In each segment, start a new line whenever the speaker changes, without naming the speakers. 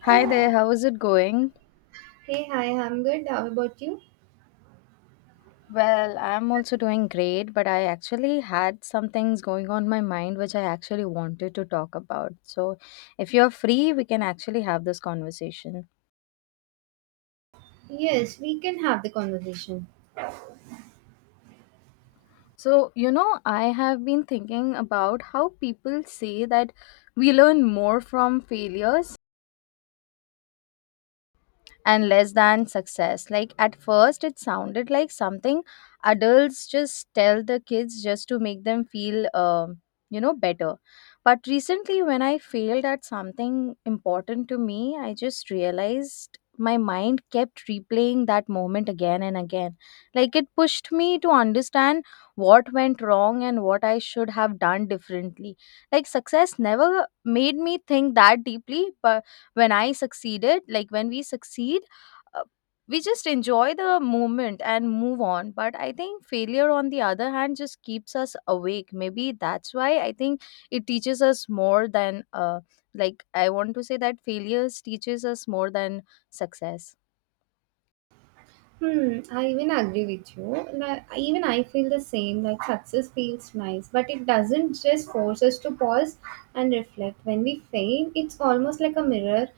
Hi there, how is it going?
Hey, hi, I'm good. How about you?
Well, I'm also doing great, but I actually had some things going on my mind which I actually wanted to talk about. So, if you're free, we can actually have this conversation.
Yes, we can have the conversation.
So I have been thinking about how people say that we learn more from failures and less than success. Like at first, it sounded like something adults just tell the kids just to make them feel better. But recently, when I failed at something important to me, I just realized my mind kept replaying that moment again and again. Like it pushed me to understand what went wrong and what I should have done differently. Like success never made me think that deeply, but when I succeeded, like when we succeed, uh, we just enjoy the moment and move on. But I think failure, on the other hand, just keeps us awake. Maybe that's why I think it teaches us more than, like I want to say that failures teaches us more than success.
Hmm, I even agree with you. Like, even I feel the same. Like, success feels nice, but it doesn't just force us to pause and reflect. When we fail, it's almost like a mirror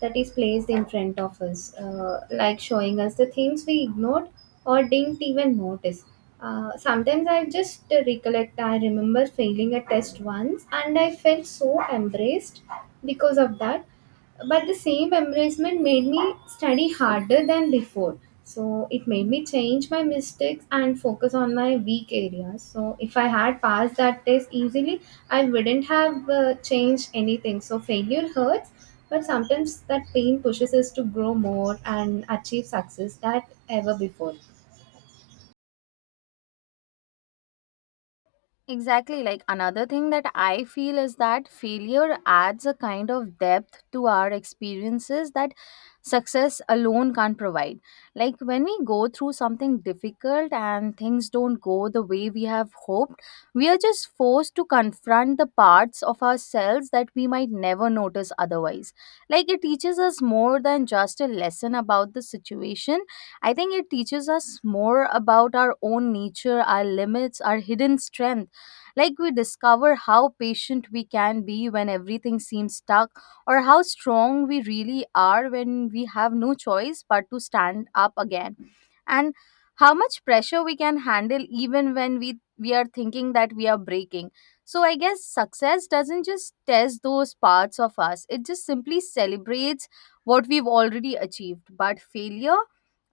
that is placed in front of us, like showing us the things we ignored or didn't even notice. Sometimes I just recollect, I remember failing a test once and I felt so embraced because of that, but the same embarrassment made me study harder than before, so it made me change my mistakes and focus on my weak areas. So if I had passed that test easily, I wouldn't have changed anything. So failure hurts, but sometimes that pain pushes us to grow more and achieve success that ever before.
Exactly. Like another thing that I feel is that failure adds a kind of depth to our experiences that success alone can't provide. Like when we go through something difficult and things don't go the way we have hoped, we are just forced to confront the parts of ourselves that we might never notice otherwise. Like it teaches us more than just a lesson about the situation. I think it teaches us more about our own nature, our limits, our hidden strength, like we discover how patient we can be when everything seems stuck, or how strong we really are when we have no choice but to stand up again. And how much pressure we can handle even when we are thinking that we are breaking. So I guess success doesn't just test those parts of us, it just simply celebrates what we've already achieved. But failure,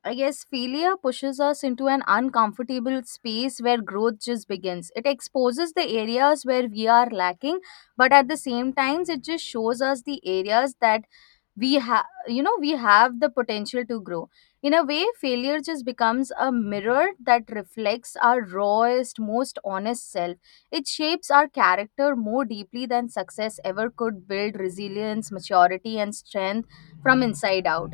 I guess failure pushes us into an uncomfortable space where growth just begins. It exposes the areas where we are lacking, but at the same times, it just shows us the areas that we have the potential to grow. In a way, failure just becomes a mirror that reflects our rawest, most honest self. It shapes our character more deeply than success ever could, build resilience, maturity, and strength from inside out.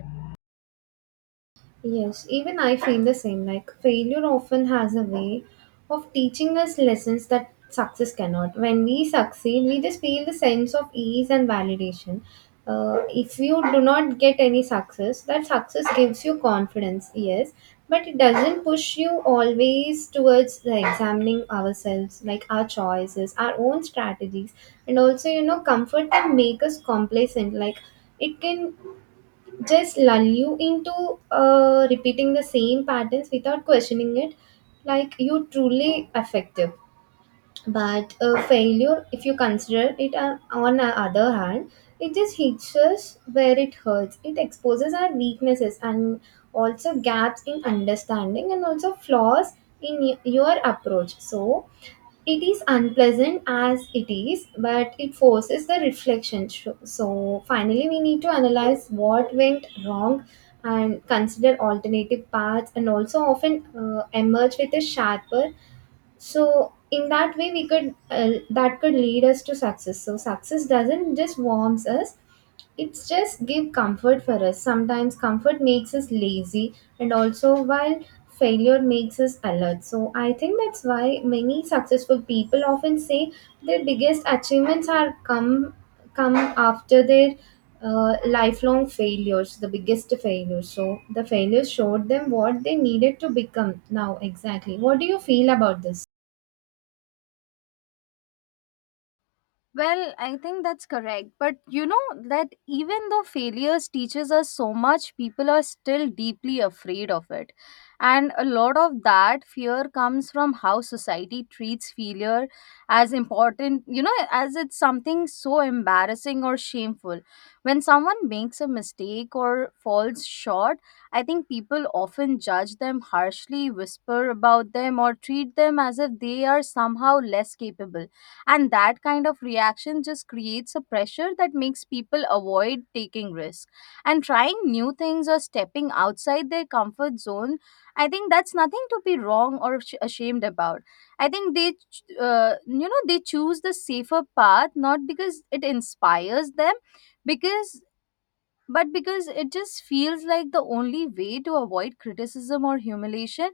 Yes, even I feel the same. Like, failure often has a way of teaching us lessons that success cannot. When we succeed, we just feel the sense of ease and validation. If you do not get any success, that success gives you confidence, yes, but it doesn't push you always towards the examining ourselves, like our choices, our own strategies, and also, you know, comfort can make us complacent. Like, it can just lull you into repeating the same patterns without questioning it, like you truly effective. But failure, if you consider it on the other hand, it just hits us where it hurts. It exposes our weaknesses and also gaps in understanding and also flaws in your approach. So it is unpleasant as it is, but it forces the reflection. So finally we need to analyze what went wrong and consider alternative paths, and also often emerge with a sharper. So in that way we could that could lead us to success. So success doesn't just warms us, it's just give comfort for us. Sometimes comfort makes us lazy, and also while failure makes us alert. So I think that's why many successful people often say their biggest achievements are come after their lifelong failures, the biggest failures. So the failures showed them what they needed to become now. Exactly, what do you feel about this?
Well, I think that's correct. But you know that even though failures teaches us so much, people are still deeply afraid of it. And a lot of that fear comes from how society treats failure as important, you know, as it's something so embarrassing or shameful. When someone makes a mistake or falls short, I think people often judge them harshly, whisper about them, or treat them as if they are somehow less capable, and that kind of reaction just creates a pressure that makes people avoid taking risks and trying new things or stepping outside their comfort zone. I think that's nothing to be wrong or ashamed about. I think they ch- you know they choose the safer path, not because it inspires them, because but because it just feels like the only way to avoid criticism or humiliation.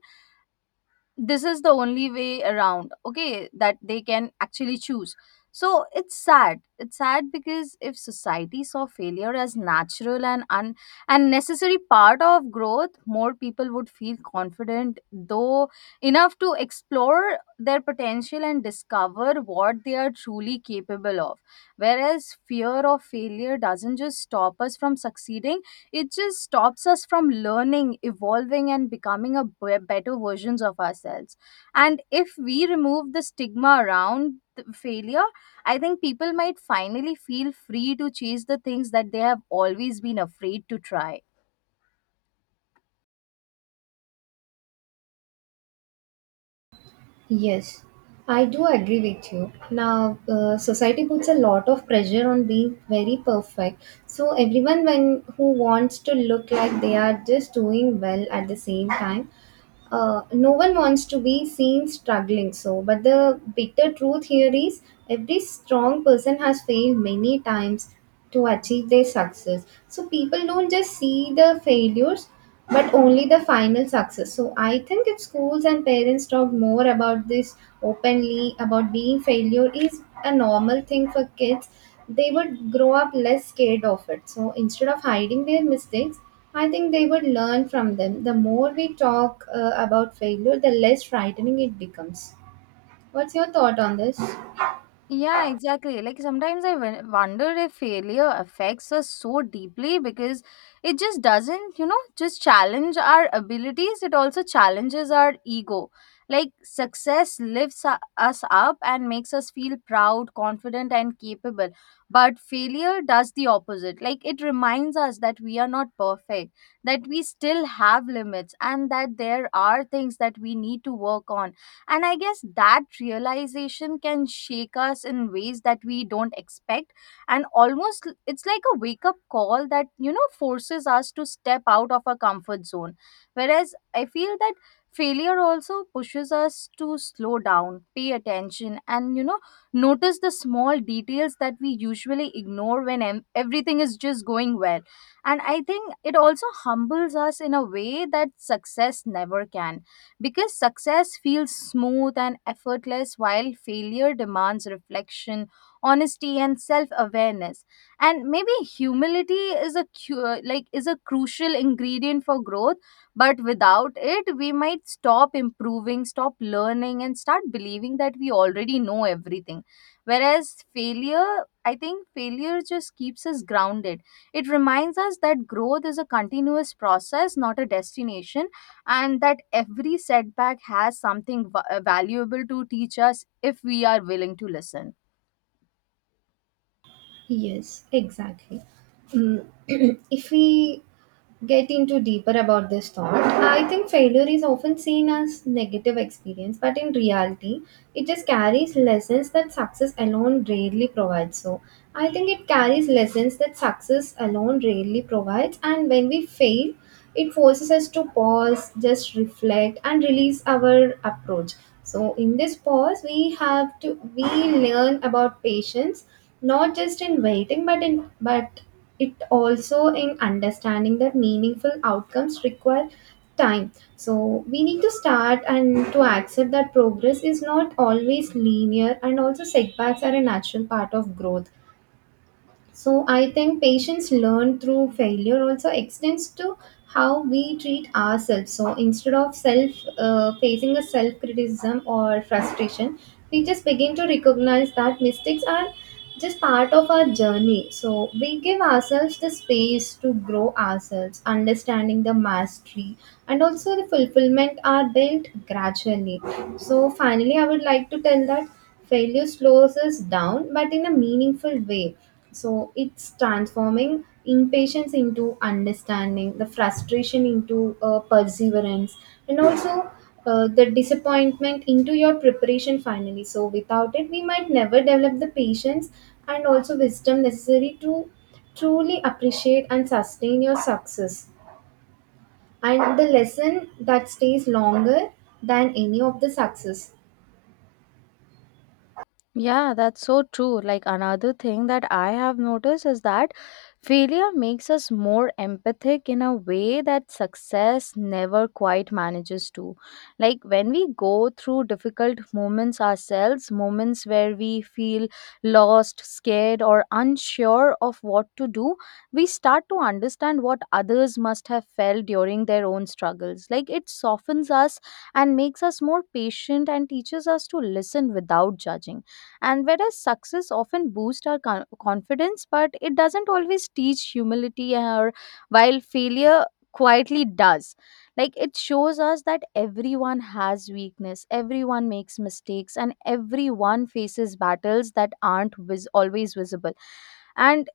This is the only way around, okay, that they can actually choose. So it's sad. It's sad because if society saw failure as natural and and necessary part of growth, more people would feel confident though enough to explore their potential and discover what they are truly capable of. Whereas fear of failure doesn't just stop us from succeeding, it just stops us from learning, evolving, and becoming a better versions of ourselves. And if we remove the stigma around failure, I think people might finally feel free to chase the things that they have always been afraid to try.
Yes, I do agree with you. Now, society puts a lot of pressure on being very perfect. So everyone when who wants to look like they are just doing well at the same time, no one wants to be seen struggling. So but the bitter truth here is, every strong person has failed many times to achieve their success. So people don't just see the failures but only the final success. So I think if schools and parents talk more about this openly, about being failure is a normal thing for kids, they would grow up less scared of it. So instead of hiding their mistakes, I think they would learn from them. The more we talk about failure, the less frightening it becomes. What's your thought on this?
Yeah, exactly. Like sometimes I wonder if failure affects us so deeply because it just doesn't just challenge our abilities, it also challenges our ego. Like success lifts us up and makes us feel proud, confident, and capable. But failure does the opposite. Like it reminds us that we are not perfect, that we still have limits, and that there are things that we need to work on, and I guess that realization can shake us in ways that we don't expect. And almost it's like a wake up call that forces us to step out of our comfort zone. Whereas I feel that failure also pushes us to slow down, pay attention, and notice the small details that we usually ignore when everything is just going well. And I think it also humbles us in a way that success never can, because success feels smooth and effortless, while failure demands reflection, honesty, and self awareness. And maybe humility is a crucial ingredient for growth. But without it, we might stop improving, stop learning, and start believing that we already know everything. Whereas failure, I think failure just keeps us grounded. It reminds us that growth is a continuous process, not a destination, and that every setback has something valuable to teach us if we are willing to listen.
Yes, exactly. Mm, if we get into deeper about this thought, I think failure is often seen as negative experience, but in reality it just carries lessons that success alone rarely provides. So I think it carries lessons that success alone rarely provides. And when we fail, it forces us to pause, just reflect, and release our approach. So in this pause, we have to we learn about patience, not just in waiting, but it also in understanding that meaningful outcomes require time. So we need to start and to accept that progress is not always linear and also setbacks are a natural part of growth. So I think patience learned through failure also extends to how we treat ourselves. So instead of self facing a self criticism or frustration, we just begin to recognize that mistakes are just part of our journey. So we give ourselves the space to grow ourselves, understanding the mastery and also the fulfillment are built gradually. So finally, I would like to tell that failure slows us down but in a meaningful way. So it's transforming impatience into understanding, the frustration into perseverance, and also the disappointment into your preparation finally. So without it we might never develop the patience and also wisdom necessary to truly appreciate and sustain your success, and the lesson that stays longer than any of the success.
Yeah, that's so true. Like another thing that I have noticed is that failure makes us more empathic in a way that success never quite manages to. Like when we go through difficult moments ourselves, moments where we feel lost, scared, or unsure of what to do, we start to understand what others must have felt during their own struggles. Like it softens us and makes us more patient and teaches us to listen without judging. And whereas success often boosts our confidence, but it doesn't always teach humility, or while failure quietly does. Like it shows us that everyone has weakness, everyone makes mistakes, and everyone faces battles that aren't always visible, and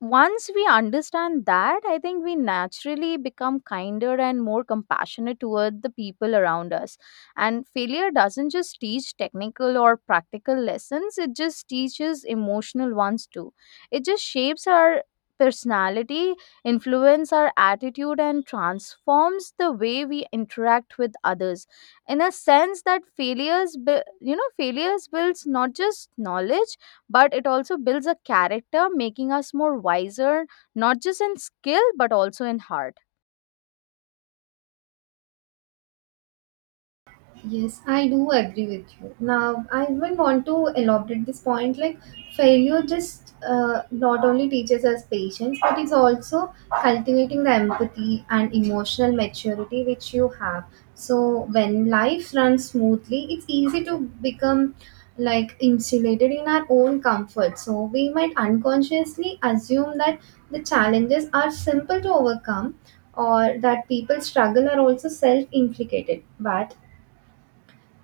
once we understand that, I think we naturally become kinder and more compassionate toward the people around us. And failure doesn't just teach technical or practical lessons, it just teaches emotional ones too. It just shapes our personality, influence our attitude, and transforms the way we interact with others, in a sense that failures builds not just knowledge but it also builds a character, making us more wiser, not just in skill, but also in heart.
Yes, I do agree with you. Now, I even want to elaborate this point, like failure just not only teaches us patience, but it's also cultivating the empathy and emotional maturity which you have. So, when life runs smoothly, it's easy to become like insulated in our own comfort. So, we might unconsciously assume that the challenges are simple to overcome, or that people struggle are also self-inflicted, but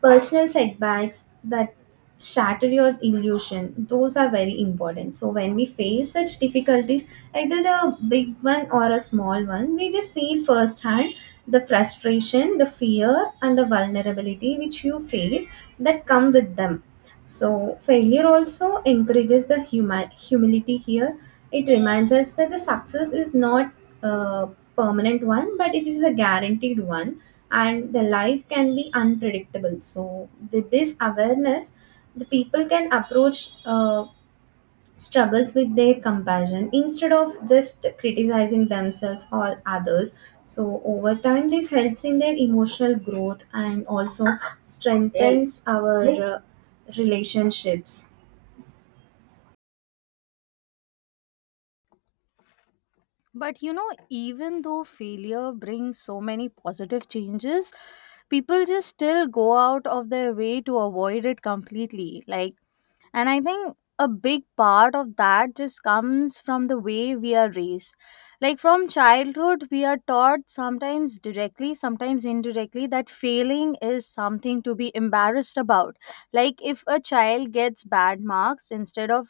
personal setbacks that shatter your illusion, those are very important. So when we face such difficulties, either the big one or a small one, we just feel firsthand the frustration, the fear, and the vulnerability which you face that come with them. So failure also encourages the humility here. It reminds us that the success is not a permanent one, but it is a guaranteed one, and the life can be unpredictable. So with this awareness, the people can approach struggles with their compassion instead of just criticizing themselves or others. So over time, this helps in their emotional growth and also, yes, strengthens our relationships.
But even though failure brings so many positive changes, people just still go out of their way to avoid it completely. Like, and I think a big part of that just comes from the way we are raised. Like from childhood, we are taught sometimes directly, sometimes indirectly, that failing is something to be embarrassed about. Like if a child gets bad marks instead of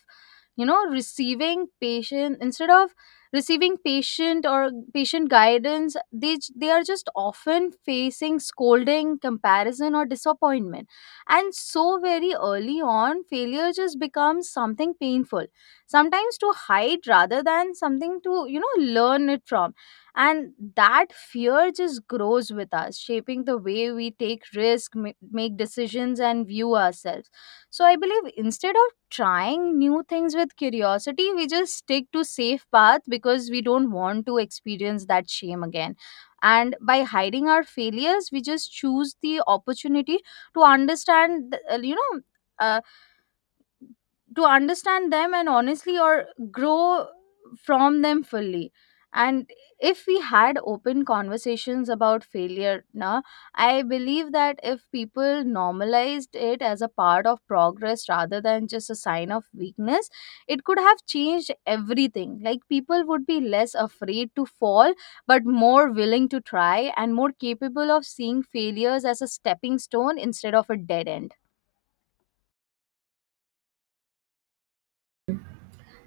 you know receiving patient instead of receiving patient or patient guidance, they are just often facing scolding comparison or disappointment, and so very early on, failure just becomes something painful, sometimes to hide rather than something to learn it from. And that fear just grows with us, shaping the way we take risk, make decisions, and view ourselves. So I believe instead of trying new things with curiosity, we just stick to safe path because we don't want to experience that shame again. And by hiding our failures, we just choose the opportunity to understand uh, you know uh, to understand them, and honestly or grow from them fully, and if we had open conversations about failure, na I believe that if people normalized it as a part of progress rather than just a sign of weakness, it could have changed everything. Like people would be less afraid to fall but more willing to try and more capable of seeing failures as a stepping stone instead of a dead end.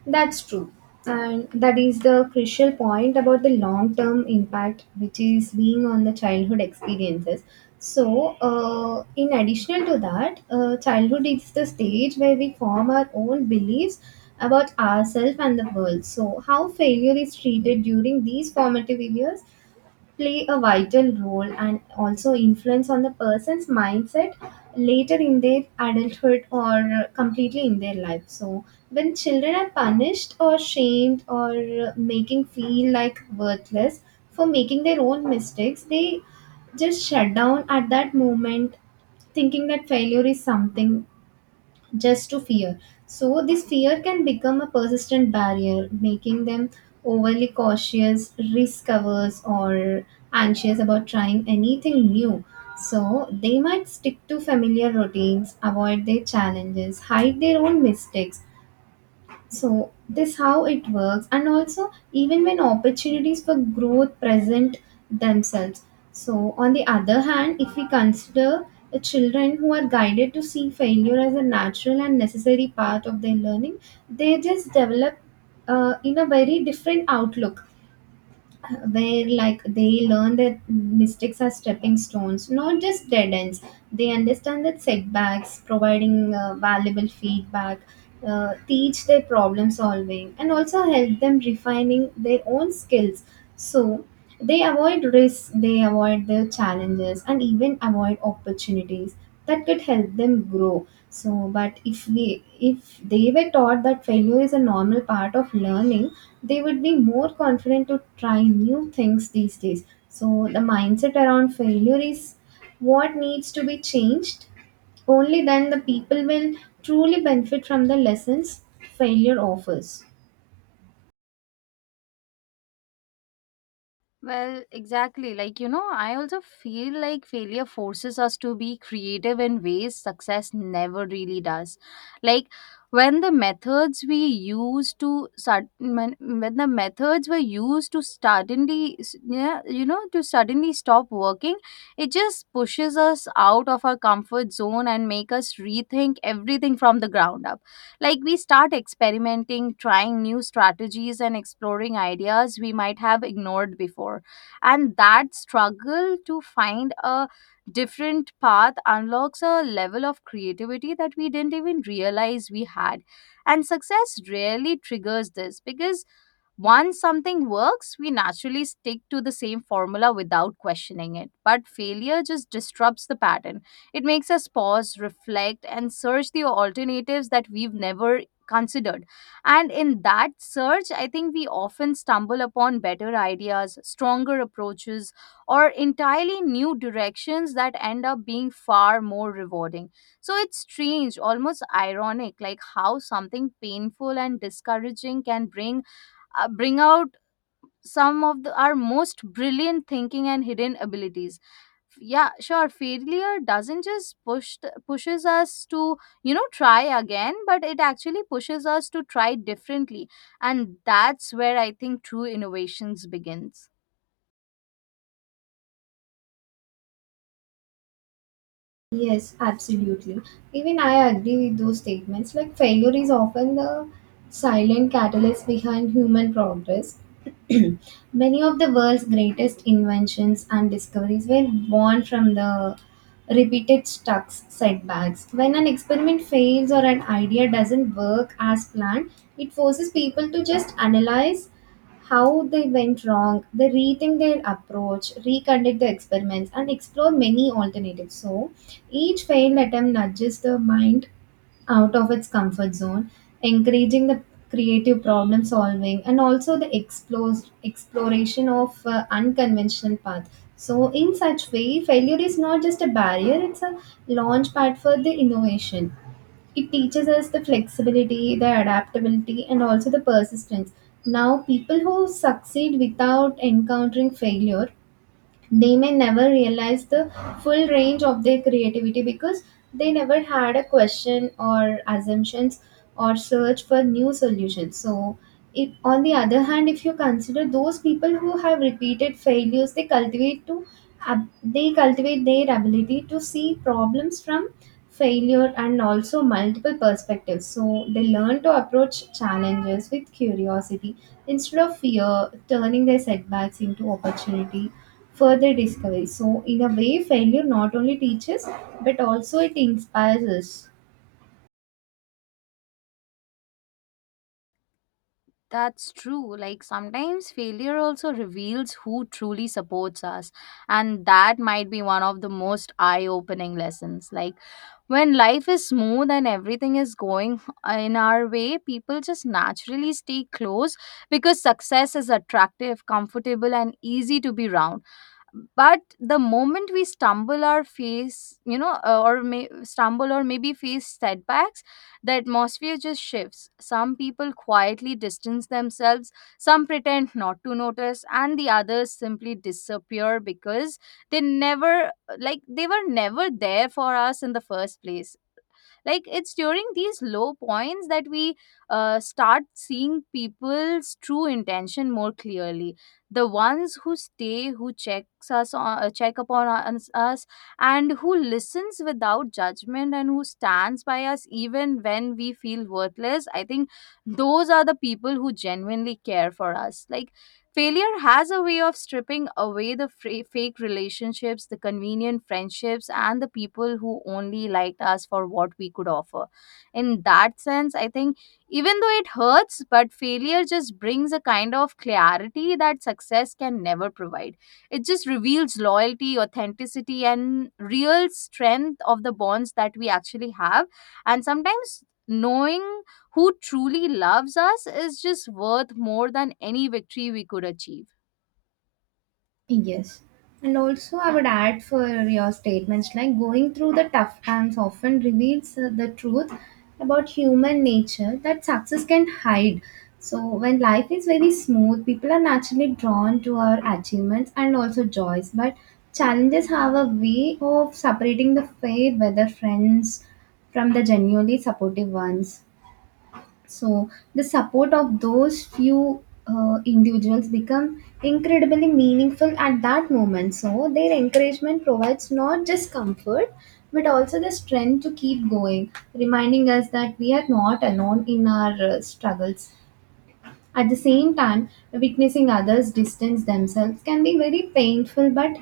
That's true. And that is the crucial point about the long term impact, which is being on the childhood experiences. So, in addition to that, childhood is the stage where we form our own beliefs about ourselves and the world. So, how failure is treated during these formative years play a vital role and also influence on the person's mindset later in their adulthood or completely in their life. So when children are punished or shamed or making feel like worthless for making their own mistakes, they just shut down at that moment, thinking that failure is something just to fear. So, this fear can become a persistent barrier, making them overly cautious, risk averse, or anxious about trying anything new. So, they might stick to familiar routines, avoid their challenges, hide their own mistakes. So this how it works, and also even when opportunities for growth present themselves. So on the other hand, if we consider the children who are guided to see failure as a natural and necessary part of their learning, they just develop in a very different outlook, where like they learn that mistakes are stepping stones, not just dead ends. They understand that setbacks providing valuable feedback, teach their problem solving and also help them refining their own skills. So they avoid risks, they avoid the challenges, and even avoid opportunities that could help them grow. So, but if they were taught that failure is a normal part of learning, they would be more confident to try new things these days. So, the mindset around failure is what needs to be changed. Only then the people will truly benefit from the lessons failure offers.
Well, exactly. Like I also feel like failure forces us to be creative in ways success never really does. Like, when the methods were used to suddenly s- yeah, you know to suddenly stop working, it just pushes us out of our comfort zone and make us rethink everything from the ground up. Like we start experimenting, trying new strategies, and exploring ideas we might have ignored before. And that struggle to find a different path unlocks a level of creativity that we didn't even realize we had. And success rarely triggers this because once something works, we naturally stick to the same formula without questioning it. But failure just disrupts the pattern. It makes us pause, reflect, and search the alternatives that we've never considered. And in that search, I think we often stumble upon better ideas, stronger approaches, or entirely new directions that end up being far more rewarding. So it's strange, almost ironic, like how something painful and discouraging can bring out some of our most brilliant thinking and hidden abilities. Yeah, sure, failure doesn't just pushes us to try again, but it actually pushes us to try differently, and that's where I think true innovations begins.
Yes, absolutely. Even I agree with those statements. Like, failure is often the silent catalyst behind human progress. Many of the world's greatest inventions and discoveries were born from the repeated stucks setbacks. When an experiment fails or an idea doesn't work as planned, it forces people to just analyze how they went wrong. They rethink their approach, reconduct the experiments, and explore many alternatives. So, each failed attempt nudges the mind out of its comfort zone, encouraging the creative problem solving and also the exploration of unconventional path. So, in such way, failure is not just a barrier, it's a launch pad for the innovation. It teaches us the flexibility, the adaptability, and also the persistence. Now, people who succeed without encountering failure, they may never realize the full range of their creativity because they never had a question or assumptions or search for new solutions. So if on the other hand, if you consider those people who have repeated failures, they they cultivate their ability to see problems from failure and also multiple perspectives. So they learn to approach challenges with curiosity instead of fear, turning their setbacks into opportunity further discovery. So, in a way, failure not only teaches, but also it inspires us.
That's true. Like, sometimes failure also reveals who truly supports us, and that might be one of the most eye opening lessons. Like, when life is smooth and everything is going in our way, people just naturally stay close because success is attractive, comfortable, and easy to be around. But the moment we stumble or face you know or may stumble or maybe face setbacks, the atmosphere just shifts. Some people quietly distance themselves, some pretend not to notice, and the others simply disappear because they never they were never there for us in the first place. Like, it's during these low points that we start seeing people's true intention more clearly. The ones who stay, who check upon us, and who listens without judgment, and who stands by us even when we feel worthless, I think those are the people who genuinely care for us. Like, failure has a way of stripping away the fake relationships, the convenient friendships, and the people who only liked us for what we could offer. In that sense, I think even though it hurts, but failure just brings a kind of clarity that success can never provide. It just reveals loyalty, authenticity, and real strength of the bonds that we actually have. And sometimes knowing who truly loves us is just worth more than any victory we could achieve.
Yes. And also, I would add for your statements, like going through the tough times often reveals the truth about human nature that success can hide. So, when life is very smooth, people are naturally drawn to our achievements and also joys. But challenges have a way of separating the faith, whether friends, from the genuinely supportive ones. So the support of those few individuals become incredibly meaningful at that moment. So their encouragement provides not just comfort but also the strength to keep going, reminding us that we are not alone in our struggles. At the same time, witnessing others distance themselves can be very painful, but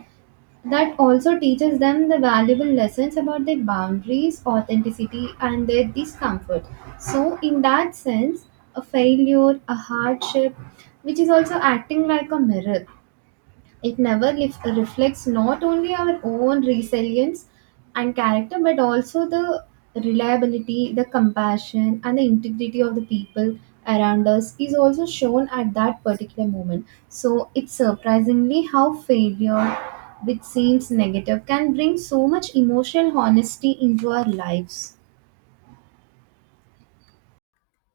that also teaches them the valuable lessons about their boundaries, authenticity, and their discomfort. So, in that sense, a failure, a hardship, which is also acting like a mirror, it never lif- reflects not only our own resilience and character, but also the reliability, the compassion, and the integrity of the people around us is also shown at that particular moment. So it's surprisingly how failure, which seems negative, can bring so much emotional honesty into our lives.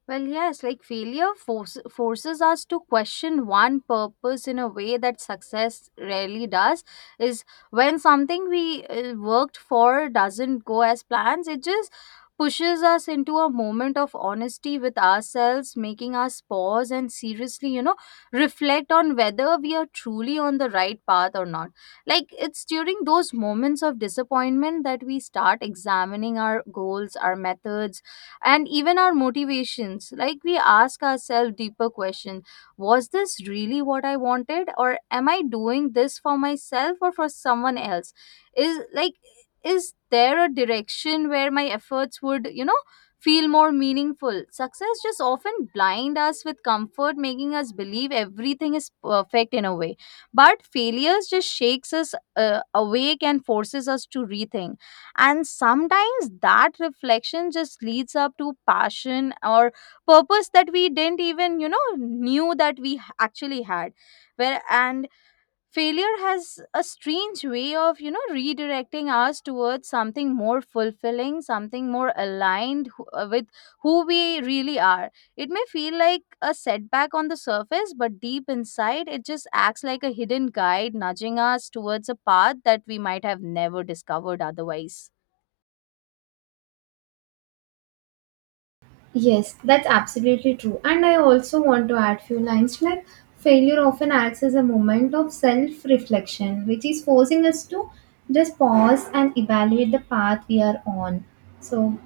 Well, yes, like forces us to question one purpose in a way that success rarely does. Is when something we worked for doesn't go as plans, it just pushes us into a moment of honesty with ourselves, making us pause and seriously, reflect on whether we are truly on the right path or not. Like, it's during those moments of disappointment that we start examining our goals, our methods, and even our motivations. Like, we ask ourselves deeper question. Was this really what I wanted, or am I doing this for myself or for someone else? Is like, is there a direction where my efforts would, feel more meaningful? Success just often blind us with comfort, making us believe everything is perfect in a way, but failures just shakes us awake and forces us to rethink. And sometimes that reflection just leads up to passion or purpose that we didn't even, knew that we h- actually had. Where and failure has a strange way of, redirecting us towards something more fulfilling, something more with who we really are. It may feel like a setback on the surface, but deep inside, it just acts like a hidden guide nudging us towards a path that we might have never discovered otherwise.
Yes, that's absolutely true. And I also want to add few lines like failure often acts as a moment of self-reflection, which is forcing us to just pause and evaluate the path we are on. So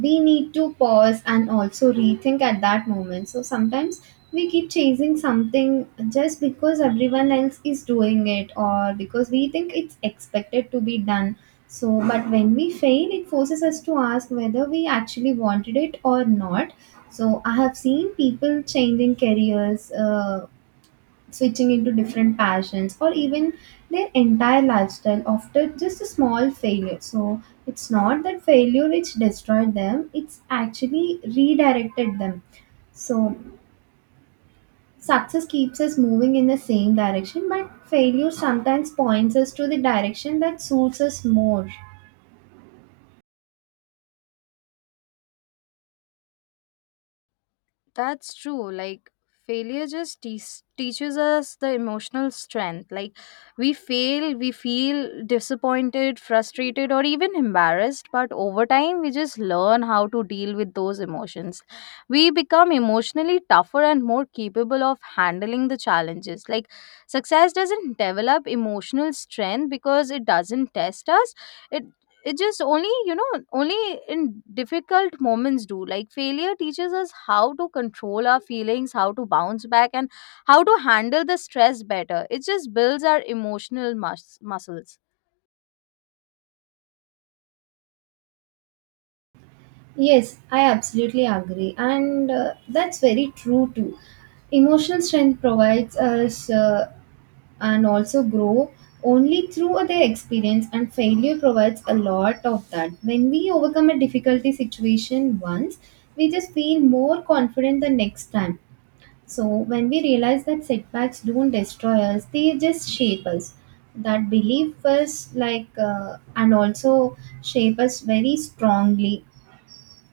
we need to pause and also rethink at that moment. So sometimes we keep chasing something just because everyone else is doing it or because we think it's expected to be done. So, but when we fail, it forces us to ask whether we actually wanted it or not. So, I have seen people changing careers, switching into different passions or even their entire lifestyle after just a small failure. So it's not that failure which destroyed them, it's actually redirected them. So success keeps us moving in the same direction, but failure sometimes points us to the direction that suits us more.
That's true. Like, failure just teaches us the emotional strength. Like, we fail, we feel disappointed, frustrated, or even embarrassed, but over time we just learn how to deal with those emotions. We become emotionally tougher and more capable of handling the challenges. Like, success doesn't develop emotional strength because it doesn't test us. It it just only only in difficult moments do, like, failure teaches us how to control our feelings, how to bounce back, and how to handle the stress better. It just builds our emotional muscles.
Yes, I absolutely agree. And that's very true too. Emotional strength provides us and also grow only through their experience, and failure provides a lot of that. When we overcome a difficulty situation once, we just feel more confident the next time. So, when we realize that setbacks don't destroy us, they just shape us. That belief us like, and also shape us very strongly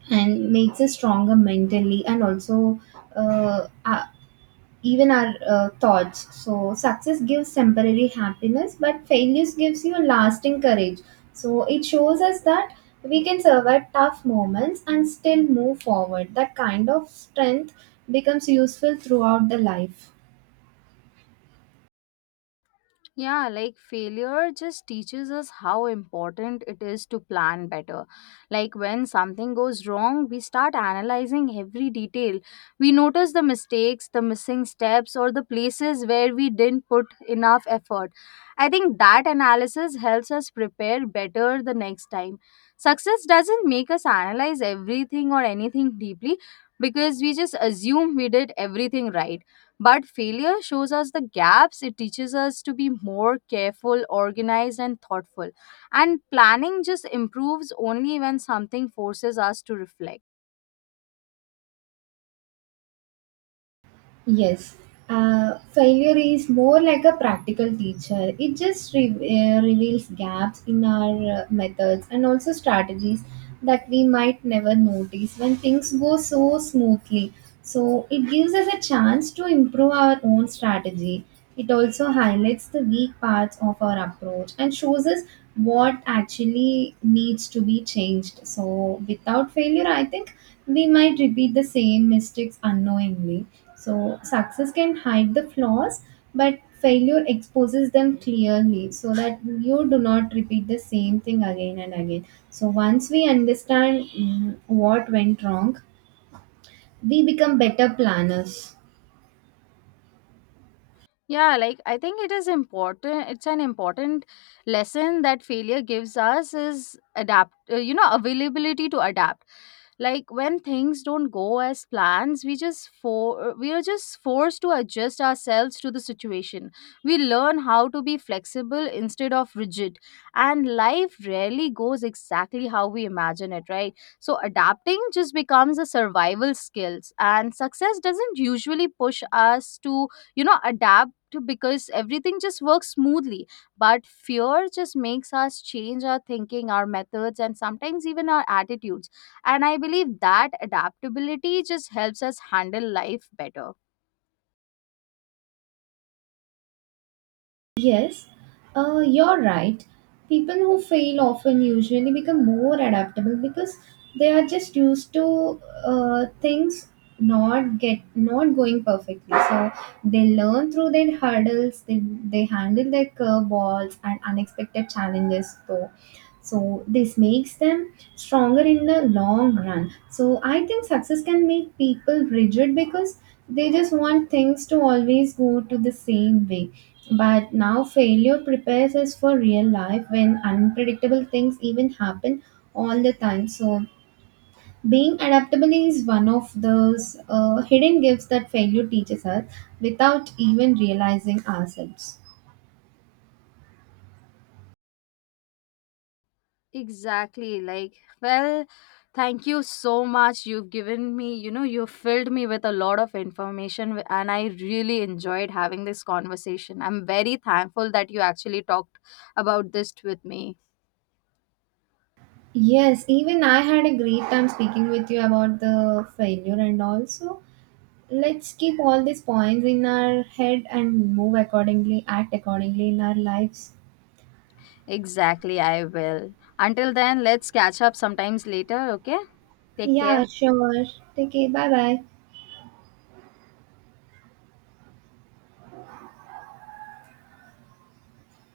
and makes us stronger mentally and also uh, uh, even our thoughts. So success gives temporary happiness, but failures gives you lasting courage. So it shows us that we can survive tough moments and still move forward. That kind of strength becomes useful throughout the life.
Yeah, like, failure just teaches us how important it is to plan better. Like, when something goes wrong, we start analyzing every detail. We notice the mistakes, the missing steps, or the places where we didn't put enough effort. I think that analysis helps us prepare better the next time. Success doesn't make us analyze everything or anything deeply because we just assume we did everything right, but failure shows us the gaps. It teaches us to be more careful, organized, and thoughtful. And planning just improves only when something forces us to reflect.
Yes, failure is more like a practical teacher. It just reveals gaps in our methods and also strategies that we might never notice when things go so smoothly. So, it gives us a chance to improve our own strategy. It also highlights the weak parts of our approach and shows us what actually needs to be changed. So, without failure, I think we might repeat the same mistakes unknowingly. So success can hide the flaws, but failure exposes them clearly so that you do not repeat the same thing again and again. So once we understand what went wrong, we become better planners.
Yeah, like, I think it is important. It's an important lesson that failure gives us is availability to adapt. Like, when things don't go as plans, we just for we are just forced to adjust ourselves to the situation. We learn how to be flexible instead of rigid, and life rarely goes exactly how we imagine it, right? So adapting just becomes a survival skills, and success doesn't usually push us to adapt because everything just works smoothly, but fear just makes us change our thinking, our methods, and sometimes even our attitudes. And I believe that adaptability just helps us handle life better.
Yes, you're right. People who fail often usually become more adaptable because they are just used to things not going perfectly. So they learn through their hurdles. They handle their curveballs and unexpected challenges. Though so this makes them stronger in the long run. So I think success can make people rigid because they just want things to always go to the same way. But now failure prepares us for real life when unpredictable things even happen all the time. So being adaptable is one of those hidden gifts that failure teaches us without even realizing ourselves.
Exactly. Like, well, thank you so much. You've given me, you filled me with a lot of information, and I really enjoyed having this conversation. I'm very thankful that you actually talked about this with me.
Yes, even I had a great time speaking with you about the failure, and also let's keep all these points in our head and move accordingly, act accordingly in our lives.
Exactly, I will. Until then, let's catch up sometimes later, okay? Take care.
Yeah, sure. Take care. Bye bye.